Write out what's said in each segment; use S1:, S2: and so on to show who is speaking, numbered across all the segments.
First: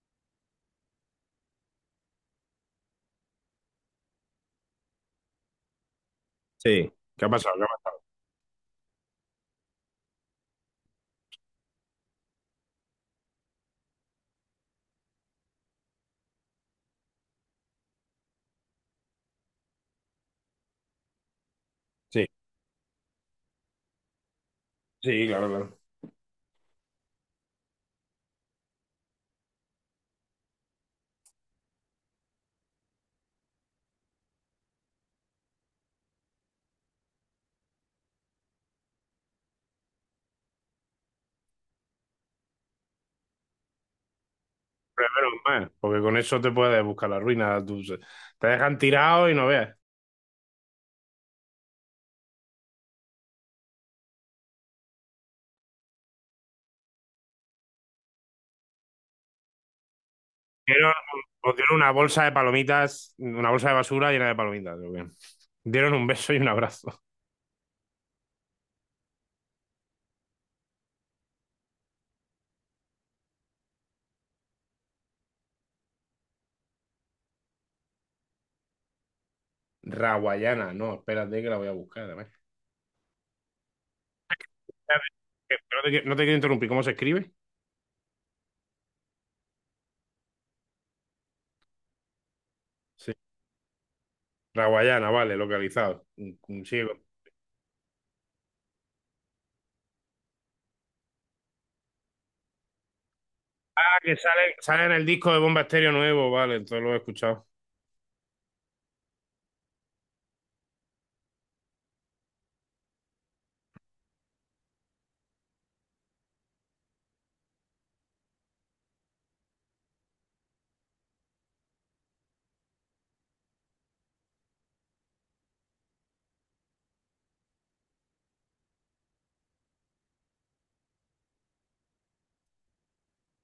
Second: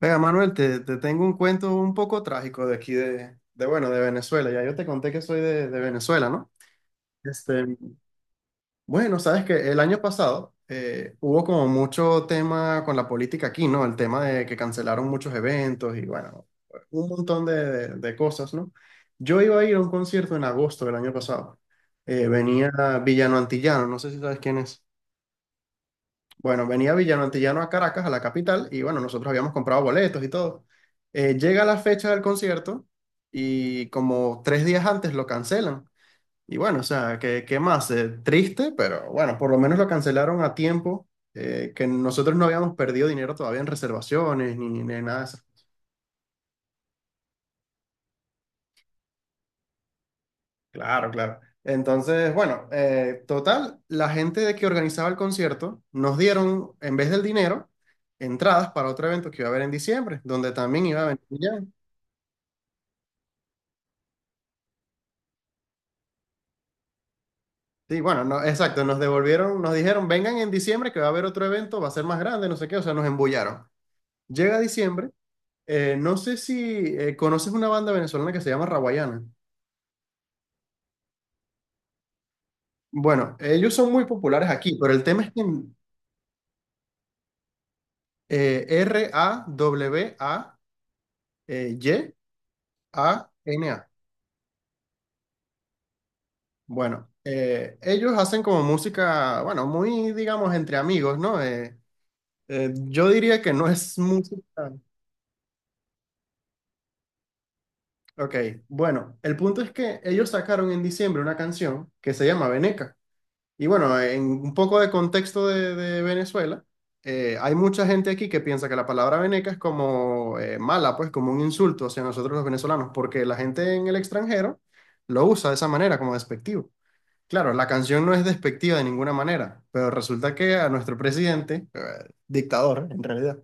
S1: Venga, Manuel, te tengo un cuento un poco trágico de aquí de, bueno, de Venezuela. Ya yo te conté que soy de Venezuela, ¿no?
S2: Sí, ¿qué ha pasado? ¿Qué
S1: Este,
S2: ha pasado?
S1: bueno, sabes que el año pasado hubo como mucho tema con la política aquí, ¿no? El tema de que cancelaron muchos eventos y bueno, un montón de cosas, ¿no? Yo iba a ir a un concierto en agosto del año pasado.
S2: Sí,
S1: Venía Villano Antillano, no sé si sabes quién es.
S2: sí, claro, claro.
S1: Bueno, venía Villano Antillano a Caracas, a la capital, y bueno, nosotros habíamos comprado boletos y todo. Llega la fecha del concierto y como tres días antes lo cancelan. Y bueno, o sea, ¿qué más? Triste, pero bueno, por lo menos lo cancelaron a tiempo, que nosotros no habíamos perdido dinero todavía en reservaciones ni
S2: Pero
S1: nada de
S2: menos
S1: eso.
S2: mal, porque con eso te puedes buscar la ruina. Te dejan tirado y no veas.
S1: Claro, claro. Entonces, bueno, total, la gente de que organizaba el concierto nos dieron, en vez del dinero, entradas para otro evento que iba a haber en diciembre, donde también
S2: Dieron,
S1: iba a venir ya.
S2: os dieron una bolsa de palomitas, una bolsa de basura llena de palomitas, creo que. Dieron un beso y un abrazo.
S1: Sí, bueno, no, exacto, nos devolvieron, nos dijeron, vengan en diciembre que va a haber otro evento, va a ser más grande, no sé qué, o sea, nos embullaron. Llega diciembre, no sé si conoces una banda venezolana que se llama Rawayana.
S2: Raguayana, no, espérate que la voy a buscar además.
S1: Bueno, ellos son muy populares aquí, pero el tema es que
S2: Espérate, que no te quiero interrumpir, ¿cómo se escribe?
S1: eh, Rawayana.
S2: Sí. Raguayana, vale, localizado. Un ciego.
S1: Bueno, ellos hacen como música, bueno, muy, digamos, entre amigos, ¿no? Yo diría que no
S2: Ah,
S1: es
S2: que sale,
S1: música.
S2: sale en el disco de Bomba Estéreo nuevo, vale, entonces lo he escuchado.
S1: Ok, bueno, el punto es que ellos sacaron en diciembre una canción que se llama Veneca. Y bueno, en un poco de contexto de Venezuela, hay mucha gente aquí que piensa que la palabra veneca es como mala, pues como un insulto hacia nosotros los venezolanos, porque la gente en el extranjero lo usa de esa manera, como despectivo. Claro, la canción no es despectiva de ninguna manera, pero resulta que a nuestro presidente, dictador en realidad,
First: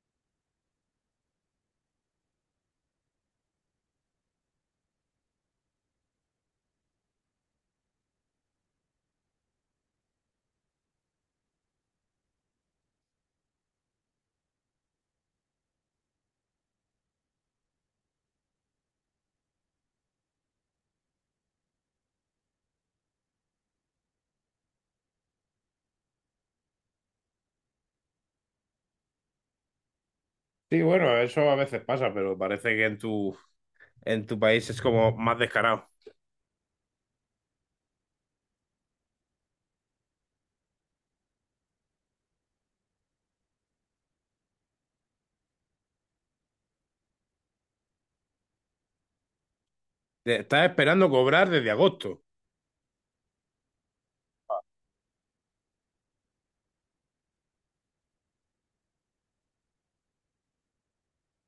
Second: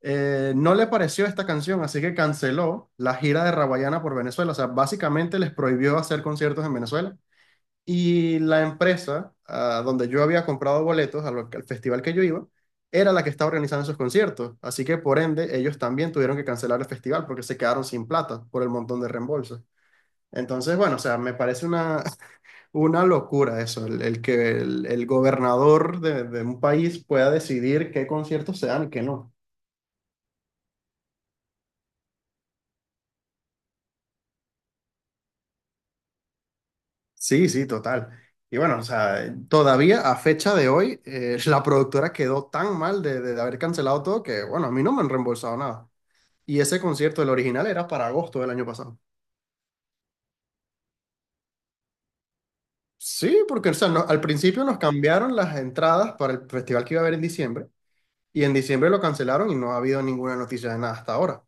S1: no le pareció esta canción, así que canceló la gira de Rawayana por Venezuela. O sea, básicamente les prohibió hacer conciertos en Venezuela. Y la empresa, ah, donde yo había comprado boletos al festival que yo iba, era la que estaba organizando esos conciertos. Así que por ende, ellos también tuvieron que cancelar el festival porque se quedaron sin plata por el montón de reembolsos. Entonces, bueno, o sea, me parece una locura eso, el que el gobernador de un país pueda decidir qué conciertos se dan y qué no.
S2: Sí, bueno, eso a veces pasa, pero parece que en tu país es como más descarado.
S1: Sí, sí, total. Y bueno, o sea, todavía a fecha de hoy, la productora quedó tan mal de haber cancelado todo que, bueno, a mí no me han reembolsado nada. Y ese concierto, el original, era para agosto del año pasado.
S2: Estás esperando cobrar desde agosto.
S1: Sí, porque o sea, al principio nos cambiaron las entradas para el festival que iba a haber en diciembre, y en diciembre lo cancelaron y no ha habido ninguna noticia de nada hasta ahora.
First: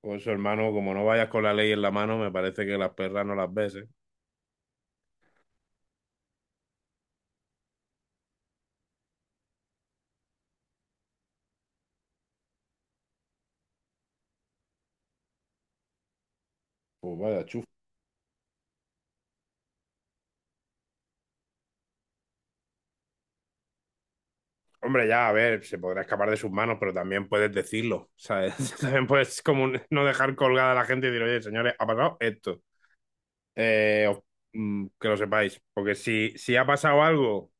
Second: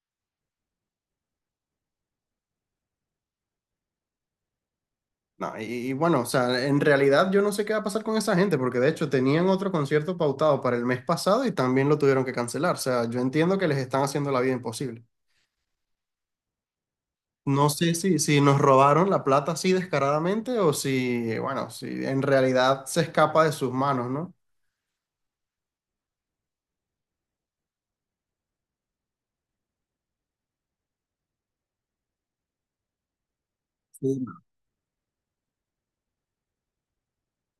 S2: Pues hermano, como no vayas con la ley en la mano, me parece que las perras no las ves, ¿eh?
S1: No, y bueno, o sea, en realidad yo no sé qué va a pasar con esa gente, porque de hecho tenían otro concierto pautado para el mes pasado y también lo tuvieron que cancelar. O sea, yo entiendo que les están haciendo la vida imposible.
S2: Pues vaya chuf.
S1: No sé si, si nos robaron la plata así descaradamente o si, bueno, si en realidad se escapa de sus manos, ¿no?
S2: Hombre, ya, a ver, se podrá escapar de sus manos, pero también puedes decirlo, ¿sabes? También puedes como no dejar colgada a la gente y decir, oye, señores, ha pasado esto. Eh, os- que lo sepáis, porque si ha pasado algo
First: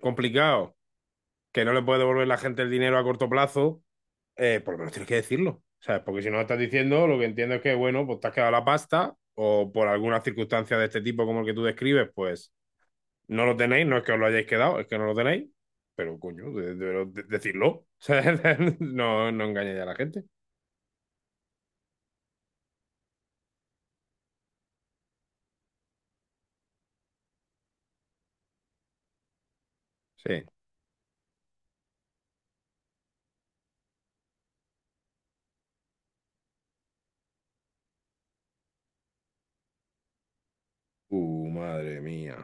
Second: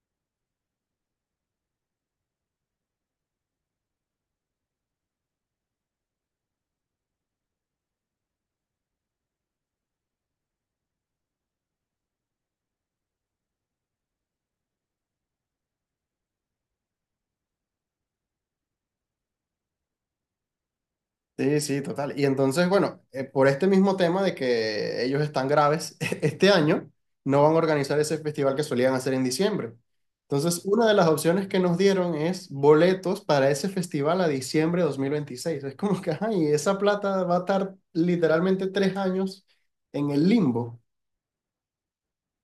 S2: complicado, que no le puede devolver la gente el dinero a corto plazo, por lo menos tienes que decirlo. ¿Sabes? Porque si no lo estás diciendo, lo que entiendo es que, bueno, pues te has quedado la pasta o por alguna circunstancia de este tipo como el que tú describes, pues no lo tenéis, no es que os lo hayáis quedado, es que no lo tenéis, pero coño, decidlo. ¿Sabes? No, no engañéis a la gente.
S1: Sí, sí, total. Y entonces, bueno, por este mismo tema de que ellos están graves, este año no van a organizar ese festival que solían hacer en diciembre.
S2: Sí.
S1: Entonces, una de las opciones que nos dieron es boletos para ese festival a diciembre de 2026. Es como que, ajá, y esa plata va a estar literalmente 3 años en el limbo.
S2: Madre mía,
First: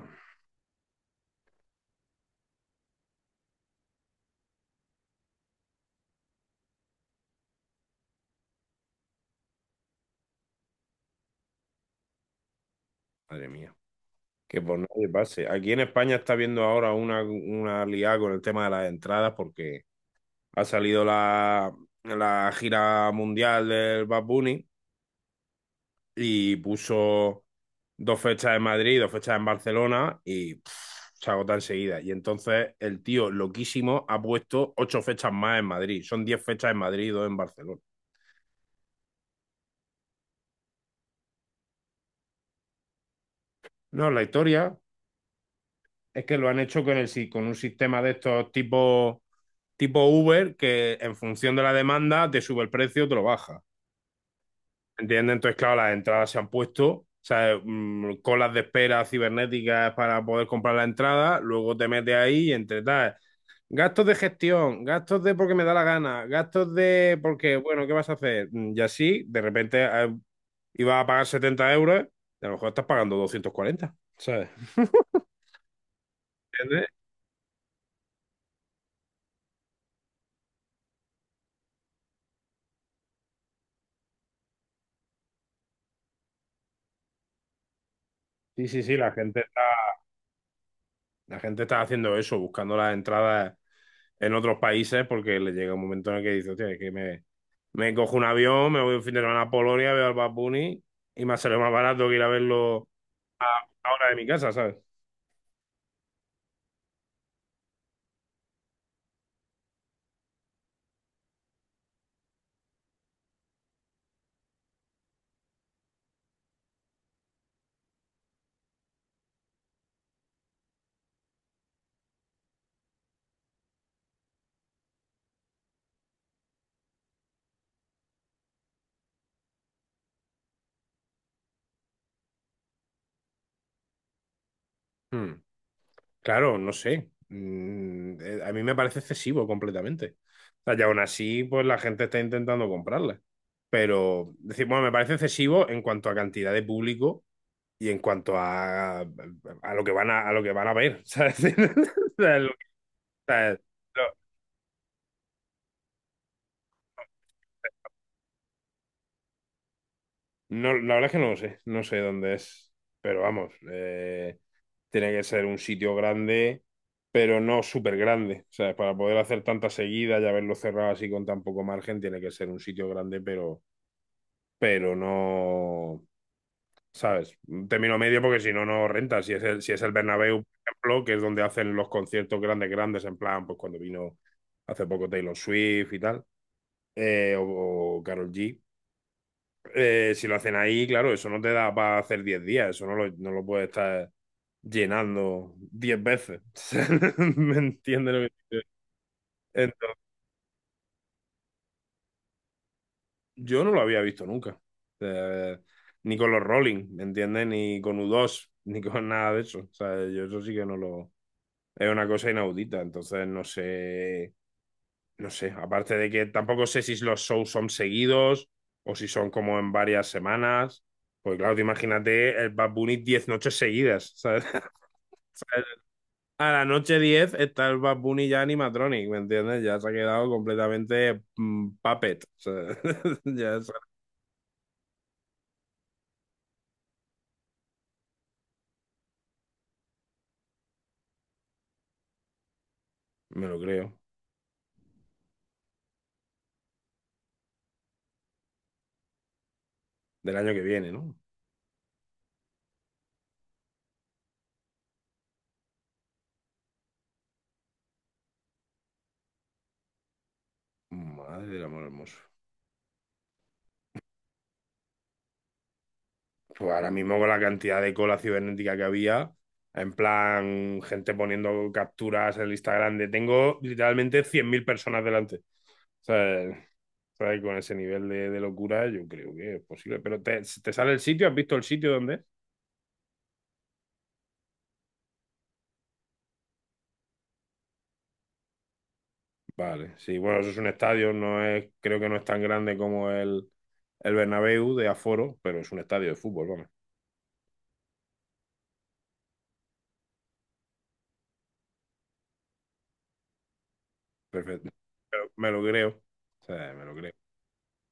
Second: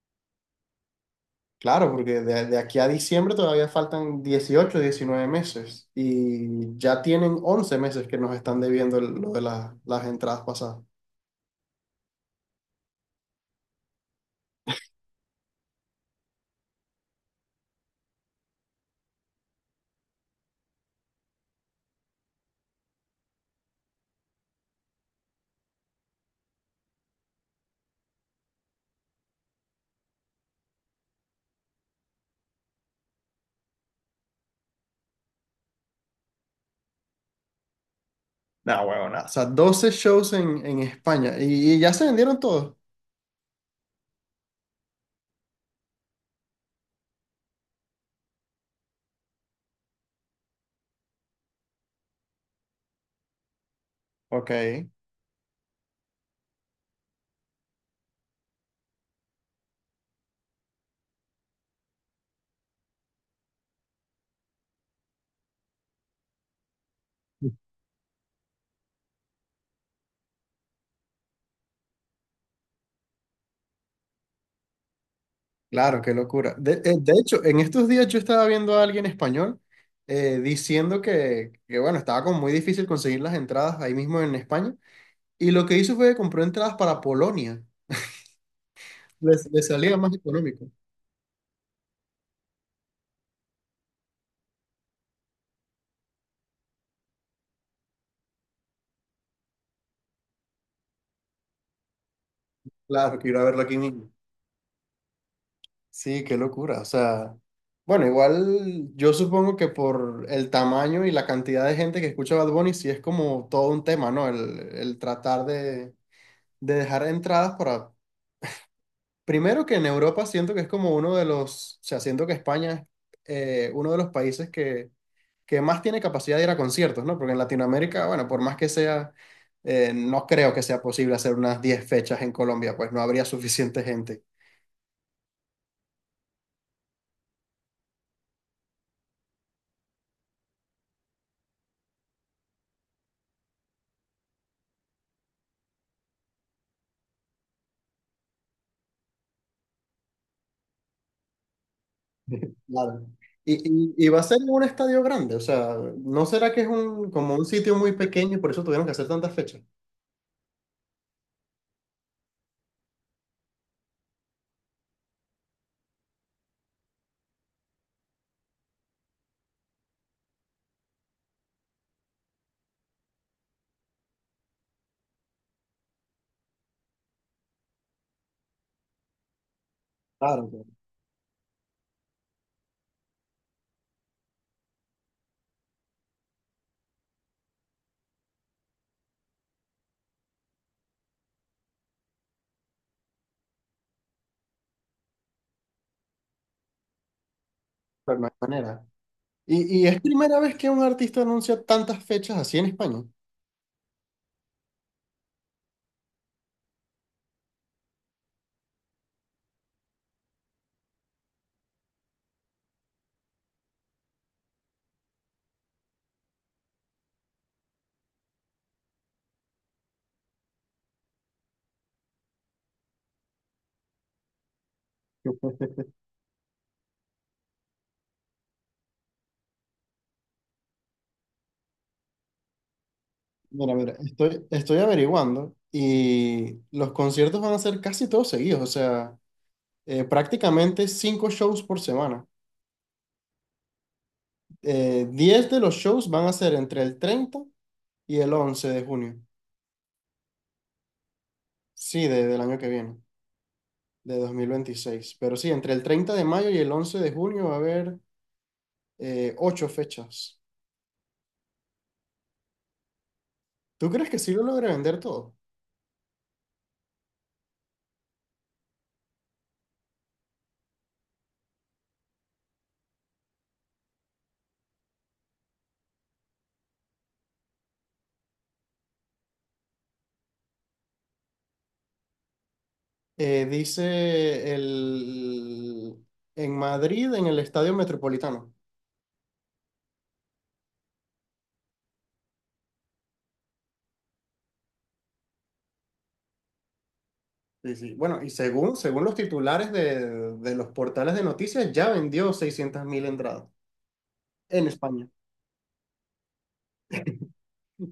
S1: Claro, porque de aquí a diciembre todavía faltan 18, 19 meses y ya tienen 11 meses que nos están debiendo lo de las entradas pasadas.
S2: madre mía. Que por nadie pase. Aquí en España está viendo ahora una liada con el tema de las entradas porque ha salido la gira mundial del Bad Bunny y puso dos fechas en Madrid, dos fechas en Barcelona y pff, se agota enseguida. Y entonces el tío loquísimo ha puesto ocho fechas más en Madrid. Son 10 fechas en Madrid y dos en Barcelona.
S1: Nah, huevón, nah. O sea, 12 shows en España y ya se vendieron todos.
S2: No, la historia es que lo han hecho con, el, si- con un sistema de estos tipo, Uber, que en función de la demanda te sube el precio o te lo baja.
S1: Ok,
S2: ¿Entiendes? Entonces, claro, las entradas se han puesto, o sea, colas de espera cibernéticas para poder comprar la entrada, luego te metes ahí y entre tal. Gastos de gestión, gastos de porque me da la gana, gastos de porque, bueno, ¿qué vas a hacer? Y así, de repente ibas a pagar 70 euros, y a lo mejor estás pagando 240, ¿sabes?
S1: claro, qué locura. De,
S2: ¿Entiendes?
S1: eh, de hecho, en estos días yo estaba viendo a alguien español diciendo que, bueno, estaba como muy difícil conseguir las entradas ahí mismo en España. Y lo que hizo fue que compró entradas para Polonia.
S2: Sí, sí, sí, la gente.
S1: Les salía más económico.
S2: La gente está haciendo eso, buscando las entradas en otros países porque le llega un momento en el que dice, hostia, es que me cojo un avión, me voy un fin de semana a Polonia, veo al Bad Bunny y me sale más barato que ir a verlo
S1: Claro, quiero
S2: a
S1: verlo aquí
S2: una hora
S1: mismo.
S2: de mi casa, ¿sabes?
S1: Sí, qué locura. O sea, bueno, igual yo supongo que por el tamaño y la cantidad de gente que escucha Bad Bunny, sí es como todo un tema, ¿no? El tratar de dejar entradas para... Primero que en Europa siento que es como o sea, siento que España es uno de los países que más tiene capacidad de ir a conciertos, ¿no? Porque en Latinoamérica, bueno, por más que sea, no creo que sea posible hacer unas 10 fechas en Colombia, pues no habría suficiente gente.
S2: Hmm. Claro, no sé. A mí me parece excesivo completamente. O sea, y aún así, pues la gente está intentando comprarla. Pero, es decir, bueno, me parece excesivo en cuanto a cantidad de público y en cuanto a lo que van a lo que van a ver, ¿sabes? O sea,
S1: Claro.
S2: sea,
S1: Y
S2: lo-
S1: va a ser en un estadio grande, o sea, ¿no será que es como un sitio muy pequeño y por eso tuvieron que hacer tantas fechas?
S2: no, la verdad es que no lo sé, no sé dónde es, pero vamos, tiene que ser un sitio grande, pero no súper grande. O sea, para poder hacer tanta seguida y haberlo cerrado así con tan poco margen, tiene que ser un sitio grande, pero no, ¿sabes? Un término medio porque si no, no renta. Si es el Bernabéu,
S1: Claro,
S2: por
S1: claro,
S2: ejemplo, que es donde hacen los conciertos grandes, grandes, en plan, pues cuando vino hace poco Taylor Swift y tal, o Carol G. Si lo hacen ahí, claro, eso no te da para hacer 10 días, eso no lo puedes estar llenando 10 veces. ¿Me entiendes
S1: pero
S2: lo que
S1: no hay
S2: te quiero?
S1: manera. Y
S2: Entonces,
S1: es primera vez que un artista anuncia tantas fechas así en España.
S2: yo no lo había visto nunca. Eh, Ni con los Rolling, ¿me entiendes? Ni con U2 ni con nada de eso. O sea, yo eso sí que no lo... Es una cosa inaudita, entonces no sé, aparte de que tampoco sé si los shows son seguidos o si son como en varias semanas. Pues claro, te imagínate el Bad Bunny 10 noches seguidas, ¿sabes? ¿Sabes? A la noche 10 está el Bad Bunny ya animatronic, ¿me entiendes? Ya se ha quedado completamente puppet, o sea, ya se-
S1: Mira, mira, estoy averiguando y los conciertos van a ser casi todos seguidos, o sea, prácticamente cinco shows por semana.
S2: me lo creo.
S1: 10 de los shows van a ser entre el 30 y el 11 de junio,
S2: Del año que viene, ¿no?
S1: sí, del año que viene. De 2026. Pero sí, entre el 30 de mayo y el 11 de junio va a haber ocho fechas.
S2: Madre del amor hermoso.
S1: ¿Tú crees que sí lo logre vender todo?
S2: Pues ahora mismo con la cantidad de cola cibernética que había, en plan, gente poniendo capturas en el Instagram de tengo literalmente 100.000 personas delante. O sea, ¿sabes? Con ese nivel de locura, yo creo que es posible. Pero te sale el sitio, ¿has visto el sitio donde es?
S1: Dice en Madrid, en el Estadio Metropolitano.
S2: Vale, sí, bueno, eso es un estadio, no es, creo que no es tan grande como el Bernabéu de aforo, pero es un estadio de fútbol, vamos.
S1: Sí, sí. Bueno, y según los titulares de los portales de noticias, ya vendió 600.000 entradas en
S2: Perfecto.
S1: España.
S2: Pero me lo creo. O sea, me lo creo.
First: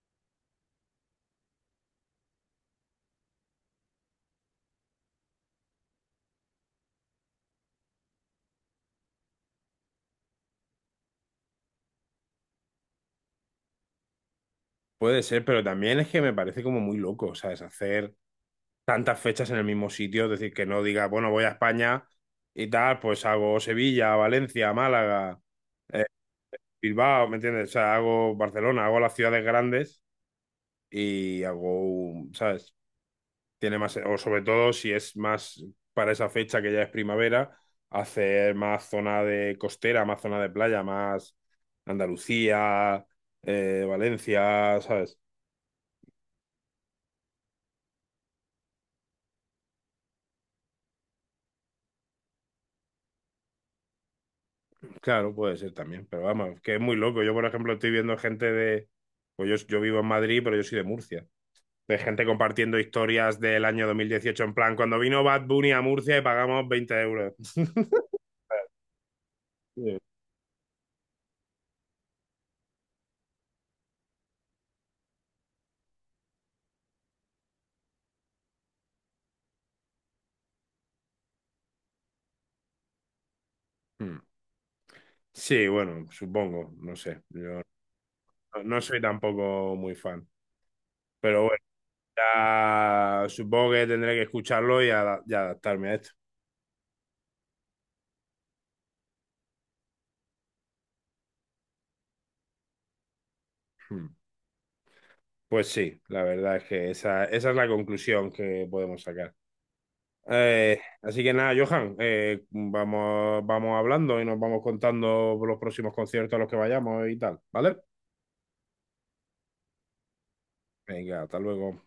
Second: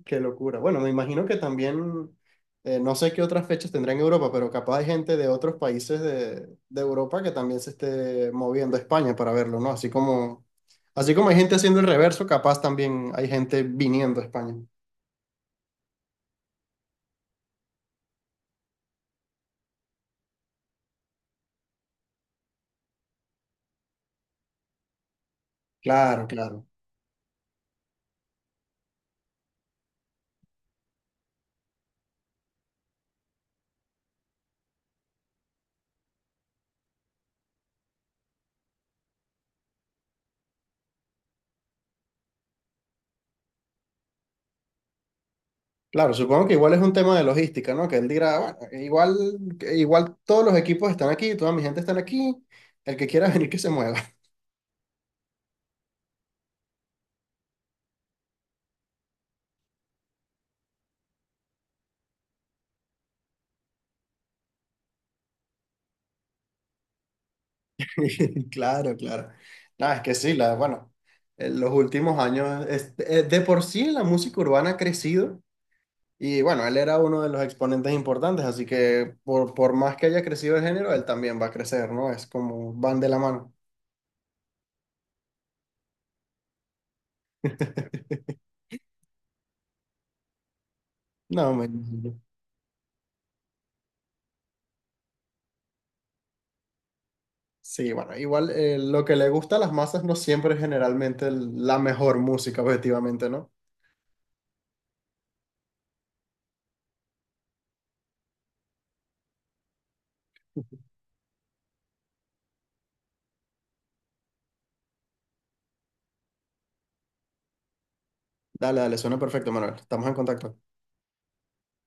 S1: Qué locura. Bueno, me imagino que también, no sé qué otras fechas tendrá en Europa, pero capaz hay gente de otros países de Europa que también se esté moviendo a España para verlo, ¿no? Así como hay gente haciendo el reverso, capaz también hay gente viniendo a España.
S2: Puede ser, pero también es que me parece como muy loco, ¿sabes? Hacer tantas fechas en el mismo sitio, es decir, que no diga, bueno, voy a España y tal, pues hago Sevilla, Valencia, Málaga, eh,
S1: Claro, claro.
S2: Bilbao, ¿me entiendes? O sea, hago Barcelona, hago las ciudades grandes y hago, un- ¿sabes? Tiene más, o sobre todo si es más para esa fecha que ya es primavera, hacer más zona de costera, más zona de playa, más Andalucía, Valencia, ¿sabes?
S1: Claro, supongo que igual es un tema de logística, ¿no? Que él dirá, bueno, igual, todos los equipos están aquí, toda mi gente está aquí, el que quiera venir que se mueva.
S2: Claro, puede ser también, pero vamos, que es muy loco. Yo, por ejemplo, estoy viendo gente de... Pues yo vivo en Madrid, pero yo soy de Murcia. De gente compartiendo historias del año 2018 en plan, cuando vino Bad Bunny a Murcia y pagamos 20 euros.
S1: Claro, claro. No,
S2: Sí.
S1: es que sí, la, bueno, en los últimos años, es de por sí la música urbana ha crecido y bueno, él era uno de los exponentes importantes, así que por más que haya crecido el género, él también va a crecer, ¿no? Es como van de la mano.
S2: Mm. Sí, bueno, supongo, no sé. Yo no soy tampoco muy fan. Pero
S1: No,
S2: bueno,
S1: me...
S2: ya supongo que tendré que escucharlo y adaptarme a esto.
S1: Sí, bueno, igual lo que le gusta a las masas no siempre es generalmente el- la mejor música, objetivamente, ¿no?
S2: Mm. Pues sí, la verdad es que esa es la conclusión que podemos sacar. Así que nada, Johan, vamos, vamos hablando y nos vamos contando los próximos conciertos a los que vayamos y tal, ¿vale?
S1: Dale, dale, suena perfecto, Manuel. Estamos en contacto.
S2: Venga, hasta luego.